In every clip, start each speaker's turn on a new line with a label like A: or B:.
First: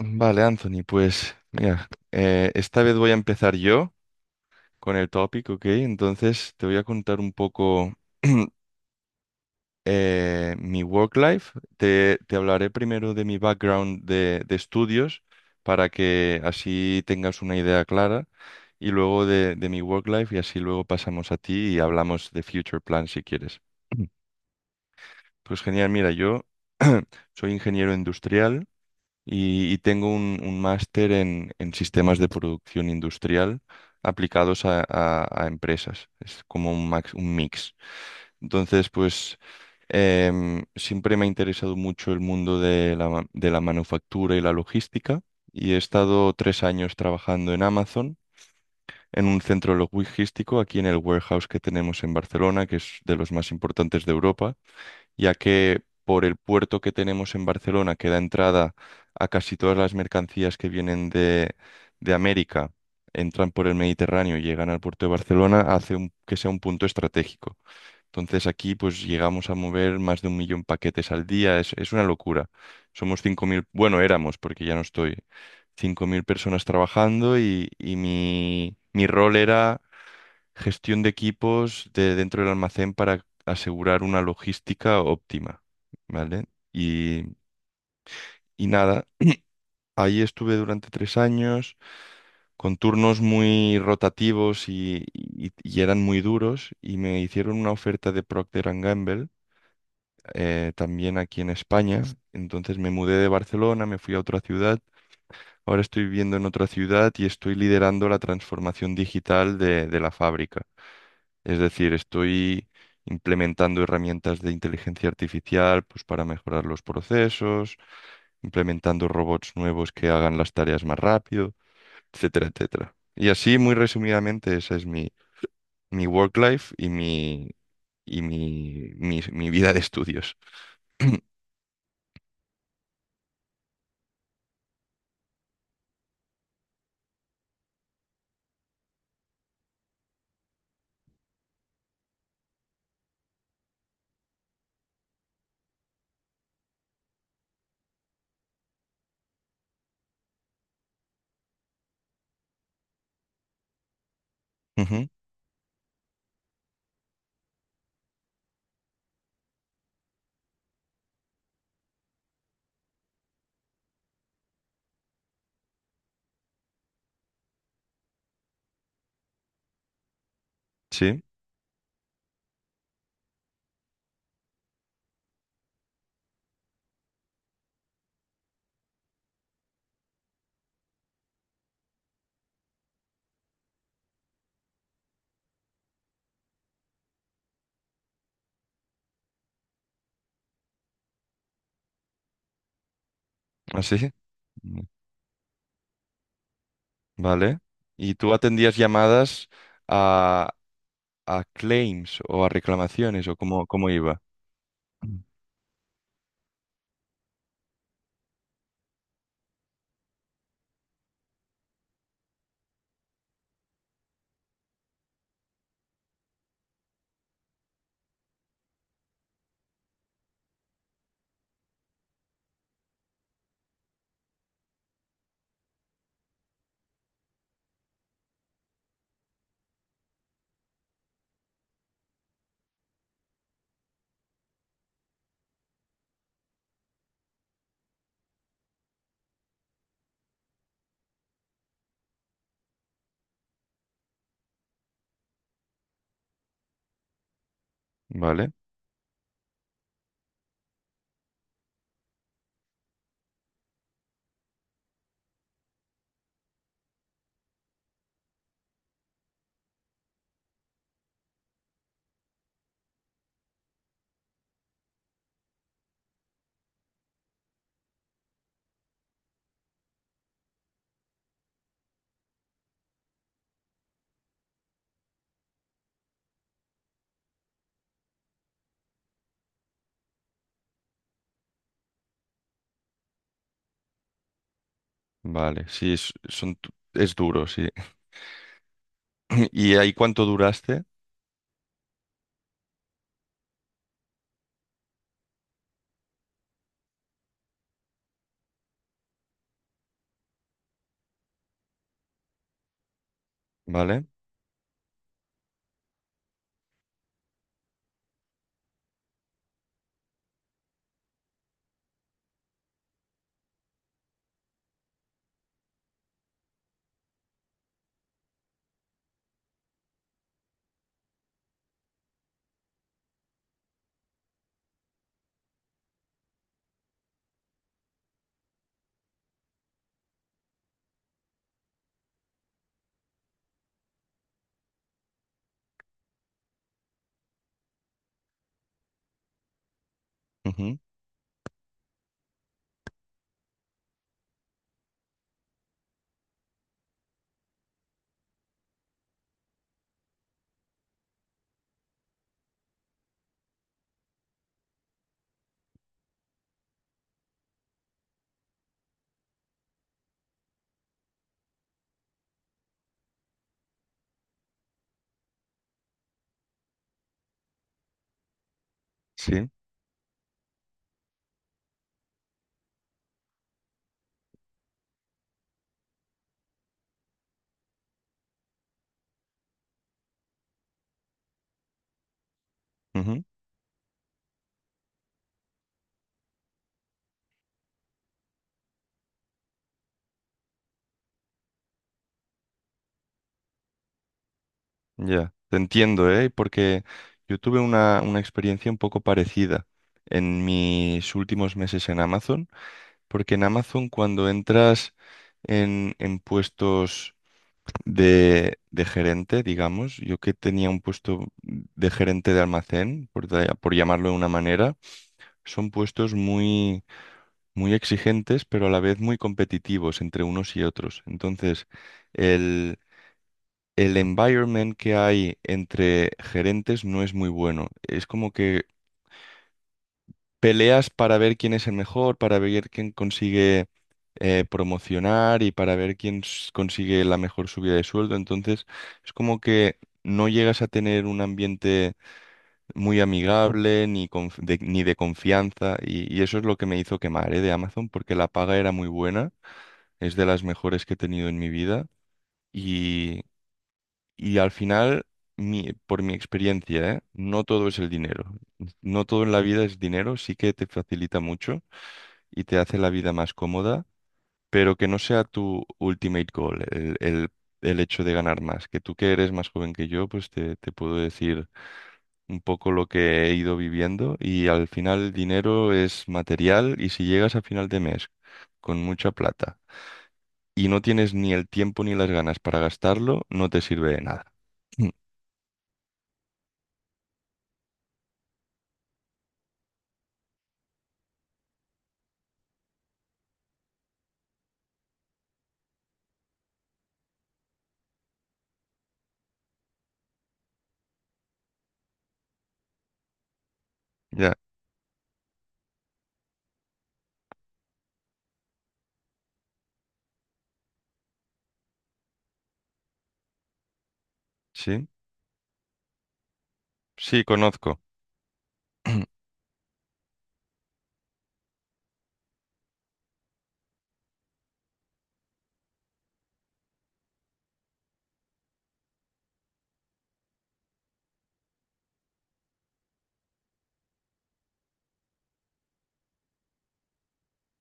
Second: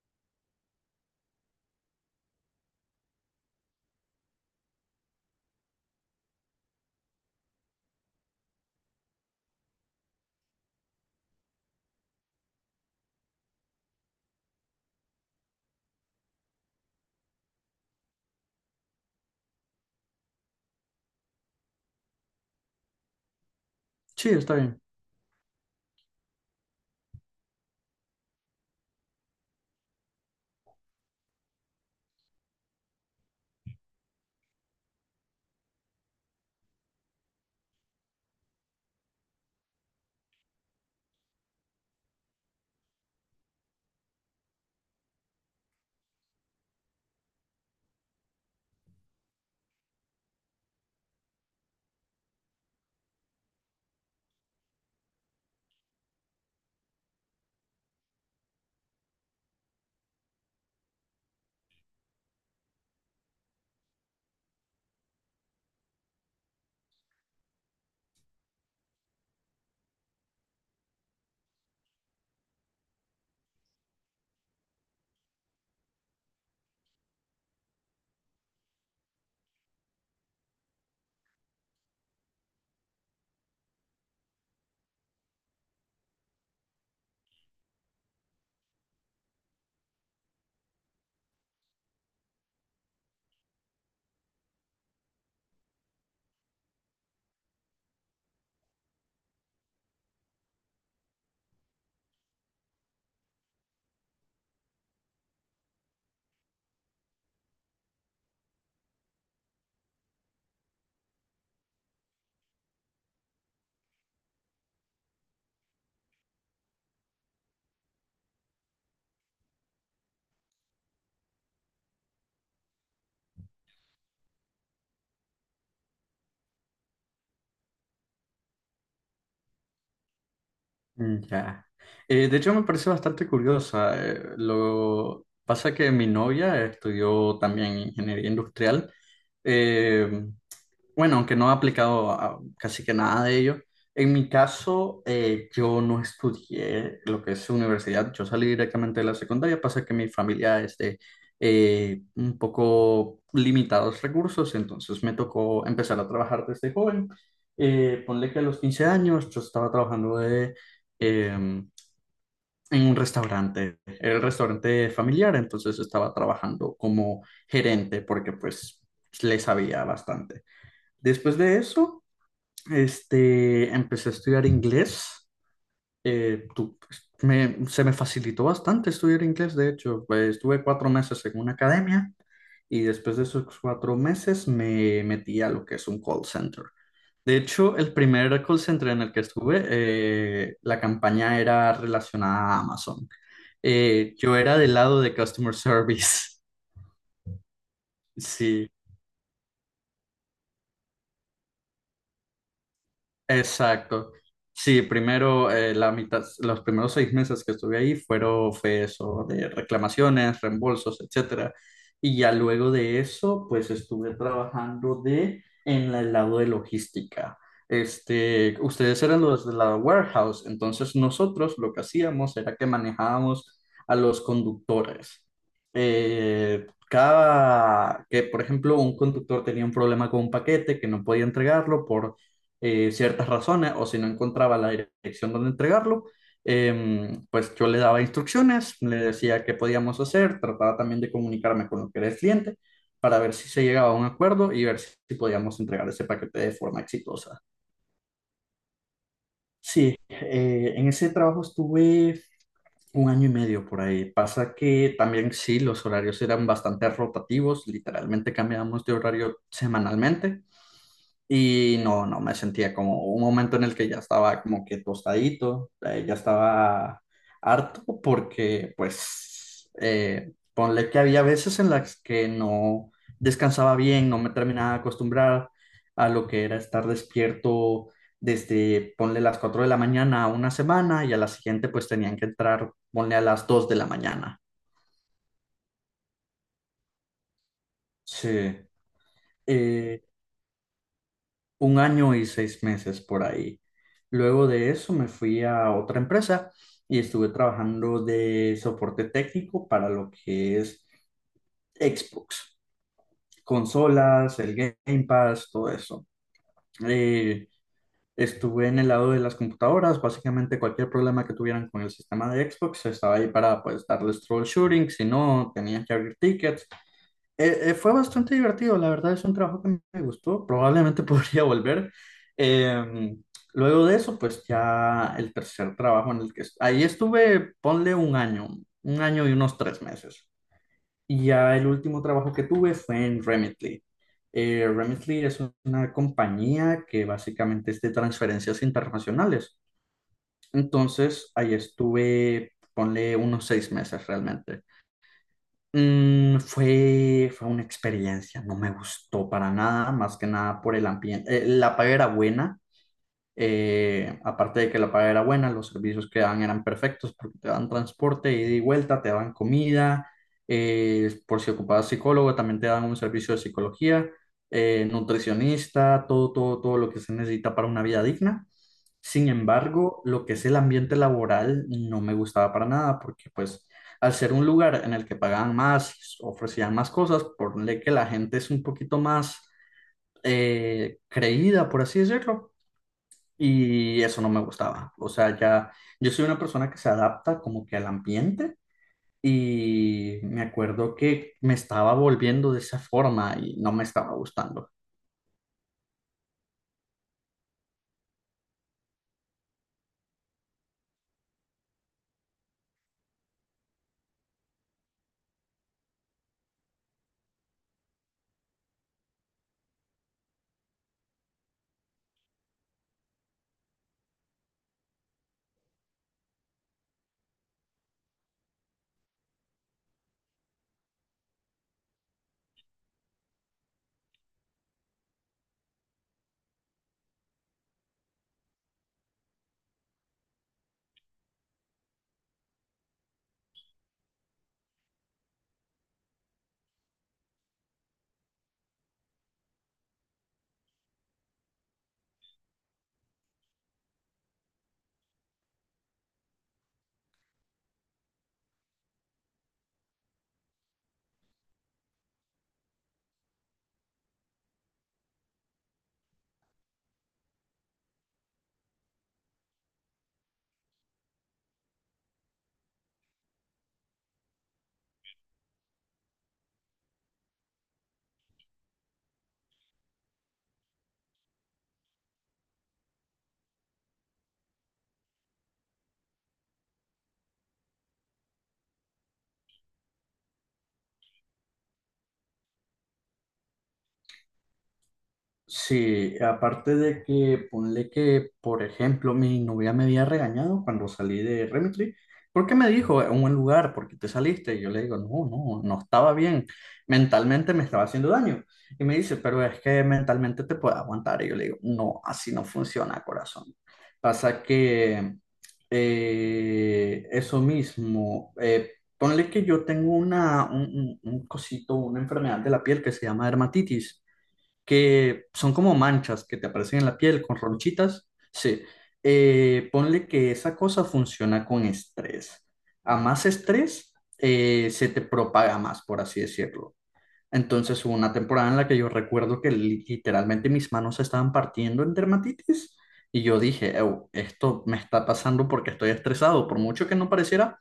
A: Vale, Anthony, pues mira, esta vez voy a empezar yo con el topic, ¿ok? Entonces te voy a contar un poco mi work life. Te hablaré primero de mi background de estudios para que así tengas una idea clara y luego de mi work life y así luego pasamos a ti y hablamos de future plan si quieres.
B: Sí, está bien.
A: Pues genial, mira, yo soy ingeniero industrial. Y tengo un máster en sistemas de producción industrial aplicados a, a empresas. Es como un, un mix. Entonces, pues siempre me ha interesado mucho el mundo de la, de la manufactura y la logística y he estado 3 años trabajando en Amazon. En un centro logístico aquí en el warehouse que tenemos en Barcelona, que es de los más importantes de Europa, ya que por el puerto que tenemos en Barcelona, que da entrada a casi todas las mercancías que vienen de América, entran por el Mediterráneo y llegan al puerto de Barcelona, que sea un punto estratégico. Entonces aquí pues llegamos a mover más de 1 millón paquetes al día, es una locura. Somos 5.000, bueno, éramos, porque ya no estoy, 5.000 personas trabajando y mi rol era gestión de equipos de dentro del almacén para asegurar una logística óptima, ¿vale? Y, y nada, ahí estuve durante 3 años con turnos muy rotativos y eran muy duros y me hicieron una oferta de Procter and Gamble, también aquí en España. Entonces me mudé de Barcelona, me fui a otra ciudad. Ahora estoy viviendo en otra ciudad y estoy liderando la transformación digital de la fábrica. Es decir, estoy implementando herramientas de inteligencia artificial, pues, para mejorar los procesos, implementando robots nuevos que hagan las tareas más rápido, etcétera, etcétera. Y así, muy resumidamente, esa es mi, mi work life y mi, mi vida de estudios.
B: Mm, ya. De hecho, me parece bastante curiosa. Lo pasa que mi novia estudió también ingeniería industrial. eh, Bueno, aunque no he aplicado casi que nada de ello, en mi caso yo no estudié lo que es universidad. Yo salí directamente de la secundaria, pasa que mi familia es de un poco limitados recursos, entonces
A: Ujú.
B: me tocó empezar a trabajar desde joven. Ponle que a los 15 años yo estaba trabajando em, en un restaurante. Era el restaurante familiar, entonces estaba trabajando como gerente porque pues le sabía bastante.
A: Sí,
B: Después de eso, este, empecé a estudiar inglés. Eh, tu- Se me facilitó bastante estudiar inglés. De hecho, pues, estuve 4 meses en una academia y después de esos 4 meses me metí a lo que es un call center. De hecho, el primer call center en el que estuve, la campaña era relacionada a Amazon.
A: así.
B: Yo era del
A: Mm.
B: lado de customer service.
A: Vale. ¿Y tú
B: Sí.
A: atendías llamadas a, a claims o a reclamaciones, o cómo, cómo
B: Exacto.
A: iba?
B: Sí, primero, la mitad, los primeros 6 meses que estuve ahí fueron, fue eso de reclamaciones, reembolsos, etcétera. Y ya luego de eso, pues estuve trabajando en el lado de logística. Este, ustedes eran los de la warehouse, entonces nosotros lo que hacíamos era que manejábamos a los conductores. Cada que, por ejemplo, un conductor tenía un problema con un paquete que no podía entregarlo ciertas razones, o si no encontraba la dirección donde entregarlo, pues yo le daba instrucciones, le decía qué podíamos hacer, trataba también de comunicarme con lo que era el cliente para ver si se llegaba a un acuerdo y ver si podíamos entregar ese paquete de forma exitosa.
A: Vale,
B: Sí, en ese trabajo estuve un año y medio por ahí. Pasa que también sí, los horarios eran bastante rotativos, literalmente cambiábamos de horario semanalmente. Y no, no me sentía como un momento en el que ya estaba como que tostadito. Ya estaba harto porque pues ponle que había veces en las que no descansaba bien, no me terminaba de acostumbrar a lo que era estar despierto desde ponle las 4 de la mañana a una semana, y a la siguiente pues tenían que entrar ponle a las 2 de la mañana.
A: vale, sí, es duro, sí.
B: Sí.
A: ¿Y ahí
B: Eh,
A: cuánto duraste?
B: un año y 6 meses por ahí. Luego de eso me fui a otra empresa y estuve trabajando de soporte técnico para lo que es Xbox,
A: Vale,
B: consolas, el Game Pass, todo eso. Eh, Estuve en el lado de las computadoras. Básicamente cualquier problema que tuvieran con el sistema de Xbox, estaba ahí para pues darles troubleshooting, si no, tenía que abrir tickets. Fue bastante divertido, la verdad. Es un trabajo que me gustó, probablemente podría volver. Eh, Luego de eso, pues ya el tercer trabajo en el que ahí estuve, ponle un año y unos 3 meses. Y ya el último trabajo que tuve fue en Remitly. Remitly es una compañía que básicamente es de transferencias internacionales.
A: ujú,
B: Entonces, ahí estuve, ponle unos 6 meses realmente. Fue una experiencia, no me gustó para nada, más que nada por el ambiente. La paga era buena, aparte de que la paga era buena, los servicios que daban eran perfectos porque te dan transporte, ida y vuelta, te dan comida, por si ocupabas psicólogo, también te dan un servicio de psicología, nutricionista, todo, todo, todo lo que se necesita para una vida digna. Sin
A: sí,
B: embargo, lo que es el ambiente laboral no me gustaba para nada porque pues al ser un lugar en el que pagaban más, ofrecían más cosas, ponle que la gente es un poquito más creída, por así decirlo,
A: ujú,
B: y eso no me gustaba. O sea, ya yo soy una persona que se adapta como que al ambiente, y me acuerdo que me estaba volviendo de esa forma y no me estaba gustando.
A: ya. Te entiendo, ¿eh? Porque yo tuve una experiencia un poco parecida en mis últimos meses en Amazon, porque en Amazon, cuando entras en puestos de gerente, digamos, yo que tenía un puesto de gerente de almacén, por llamarlo de una manera, son puestos muy, muy exigentes, pero a la vez muy competitivos entre unos y otros. Entonces, el, el environment que hay entre gerentes no es muy bueno. Es como que peleas para ver quién es el mejor, para ver quién consigue, promocionar, y para ver consigue la mejor subida de sueldo. Entonces, es como que no llegas a tener un ambiente muy amigable, ni de confianza, y eso es lo que me hizo quemar, ¿eh? De Amazon, porque la paga era muy buena, es de las mejores que he tenido en mi vida, y, y al final, por mi experiencia, ¿eh? No todo es el dinero, no todo en la vida es dinero, sí que te facilita mucho y te hace la vida más cómoda, pero que no sea tu ultimate goal, el hecho de ganar más, que tú, que eres más joven que yo, pues te puedo decir un poco lo que he ido viviendo y al final el dinero es material, y si llegas a final de mes con mucha plata y no tienes ni el tiempo ni las ganas para gastarlo, no te sirve de nada. Mm.
B: Sí, aparte de que ponle que, por ejemplo, mi novia me había regañado cuando salí de Remitry, porque me dijo, en un lugar, ¿porque te saliste? Y yo le digo, no, no, no estaba bien, mentalmente me estaba haciendo daño. Y me dice, pero es que mentalmente te puedes aguantar. Y yo le digo, no, así no funciona, corazón.
A: Ya,
B: Pasa que eso mismo, ponle que yo tengo un, un cosito, una enfermedad de la piel que se llama dermatitis,
A: sí,
B: que son como manchas que te aparecen en la piel
A: sí,
B: con
A: conozco.
B: ronchitas. Sí. Ponle que esa cosa funciona con estrés. A más estrés, se te propaga más, por así decirlo. Entonces hubo una temporada en la que yo recuerdo que literalmente mis manos se estaban partiendo en dermatitis, y yo dije: "Ew, esto me está pasando porque estoy estresado, por mucho que no pareciera".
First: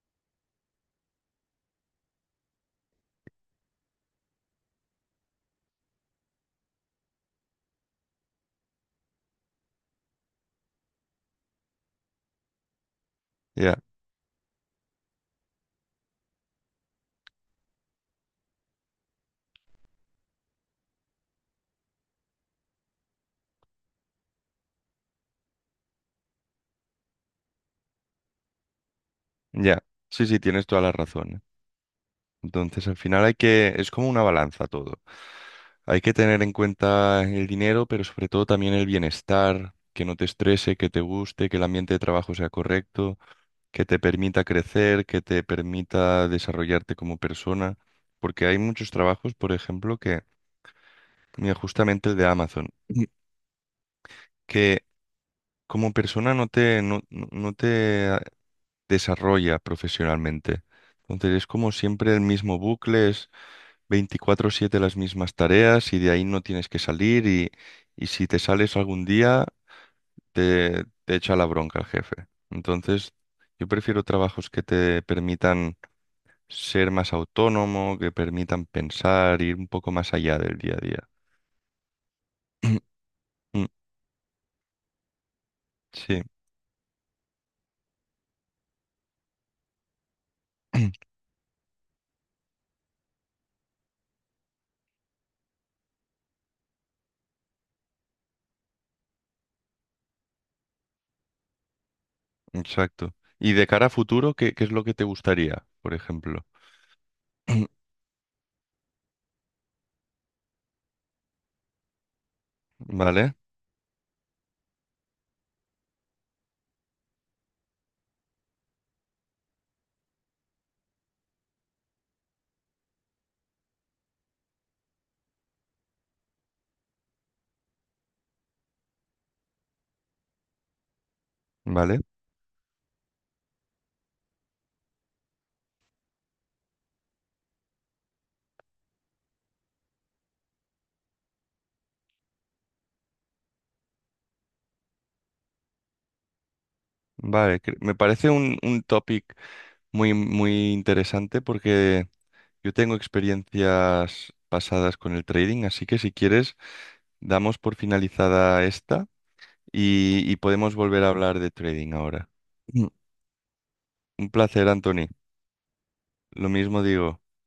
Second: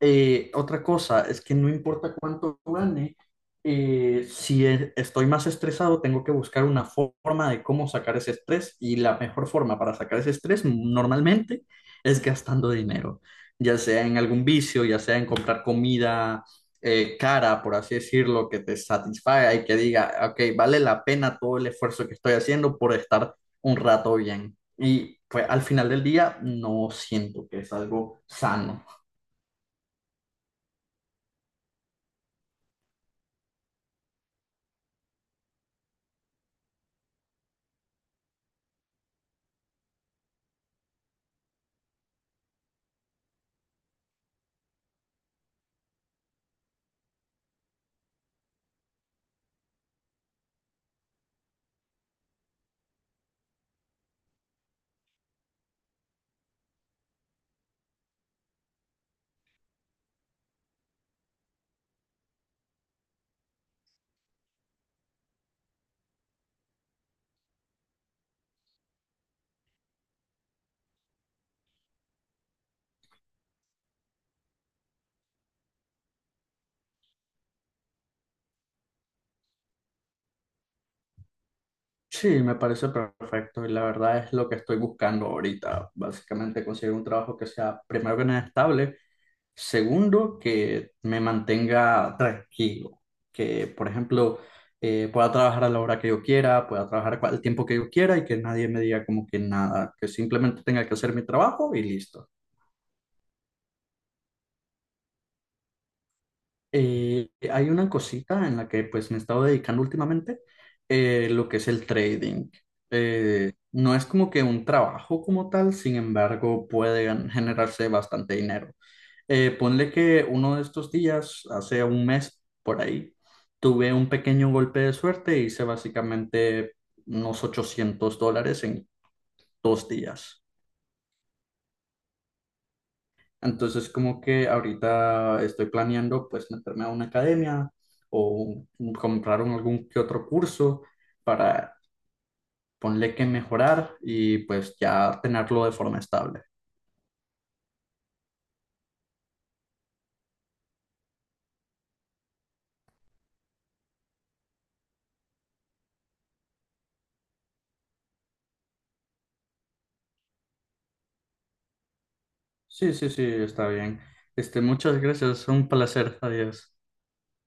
B: Otra cosa es que no importa cuánto gane. Si estoy más estresado, tengo que buscar una forma de cómo sacar ese estrés, y la mejor forma para sacar ese estrés normalmente es gastando dinero, ya
A: Ya,
B: sea en algún vicio, ya sea en comprar comida cara, por así decirlo, que te satisfaga y que diga, ok, vale la pena todo el esfuerzo que estoy haciendo por estar un rato bien. Y pues al final del día no siento que es algo sano.
A: ya, sí, sí, tienes toda la razón, ¿eh? Entonces al final hay que, es como una balanza todo. Hay que tener en cuenta el dinero, pero sobre todo también el bienestar, que no te estrese, que te guste, que el ambiente de trabajo sea correcto, que te permita crecer, que te permita desarrollarte como persona, porque hay muchos trabajos, por ejemplo, que, mira, justamente el de Amazon, Mm, que como persona no te desarrolla profesionalmente. Entonces es como siempre el mismo bucle, es 24/7 las mismas tareas y de ahí no tienes que salir y si te sales algún día te echa la bronca el jefe. Entonces yo prefiero trabajos que te permitan ser más autónomo, que permitan pensar, ir un poco más allá del día a día.
B: Sí, me parece perfecto
A: Mm.
B: y la verdad es lo que estoy buscando ahorita.
A: Sí.
B: Básicamente conseguir un trabajo que sea, primero que nada, estable, segundo, que me mantenga tranquilo, que, por ejemplo, pueda trabajar a la hora que yo quiera, pueda trabajar el tiempo que yo quiera, y que nadie me diga como que nada, que simplemente tenga que hacer mi trabajo y listo.
A: Exacto. Y de cara a futuro, ¿qué, qué es lo que te gustaría, por ejemplo?
B: Hay una cosita en la que pues me he estado dedicando últimamente, lo que es el trading.
A: Vale,
B: No es como que un trabajo como tal, sin embargo, pueden generarse bastante dinero. Ponle que uno de estos días, hace un mes por ahí, tuve un pequeño golpe de suerte e hice básicamente unos 800 dólares en 2 días.
A: vale,
B: Entonces, como que ahorita estoy planeando pues meterme a una academia o comprar algún que otro curso para ponerle que mejorar y pues ya tenerlo de forma estable.
A: vale. Me parece un topic muy, muy interesante porque yo tengo experiencias pasadas con el trading, así que si quieres, damos por finalizada esta y podemos volver a hablar de trading ahora. Mm.
B: Sí, sí, sí, está bien.
A: Un
B: Este,
A: placer,
B: muchas
A: Anthony.
B: gracias, un placer.
A: Lo
B: Adiós.
A: mismo digo.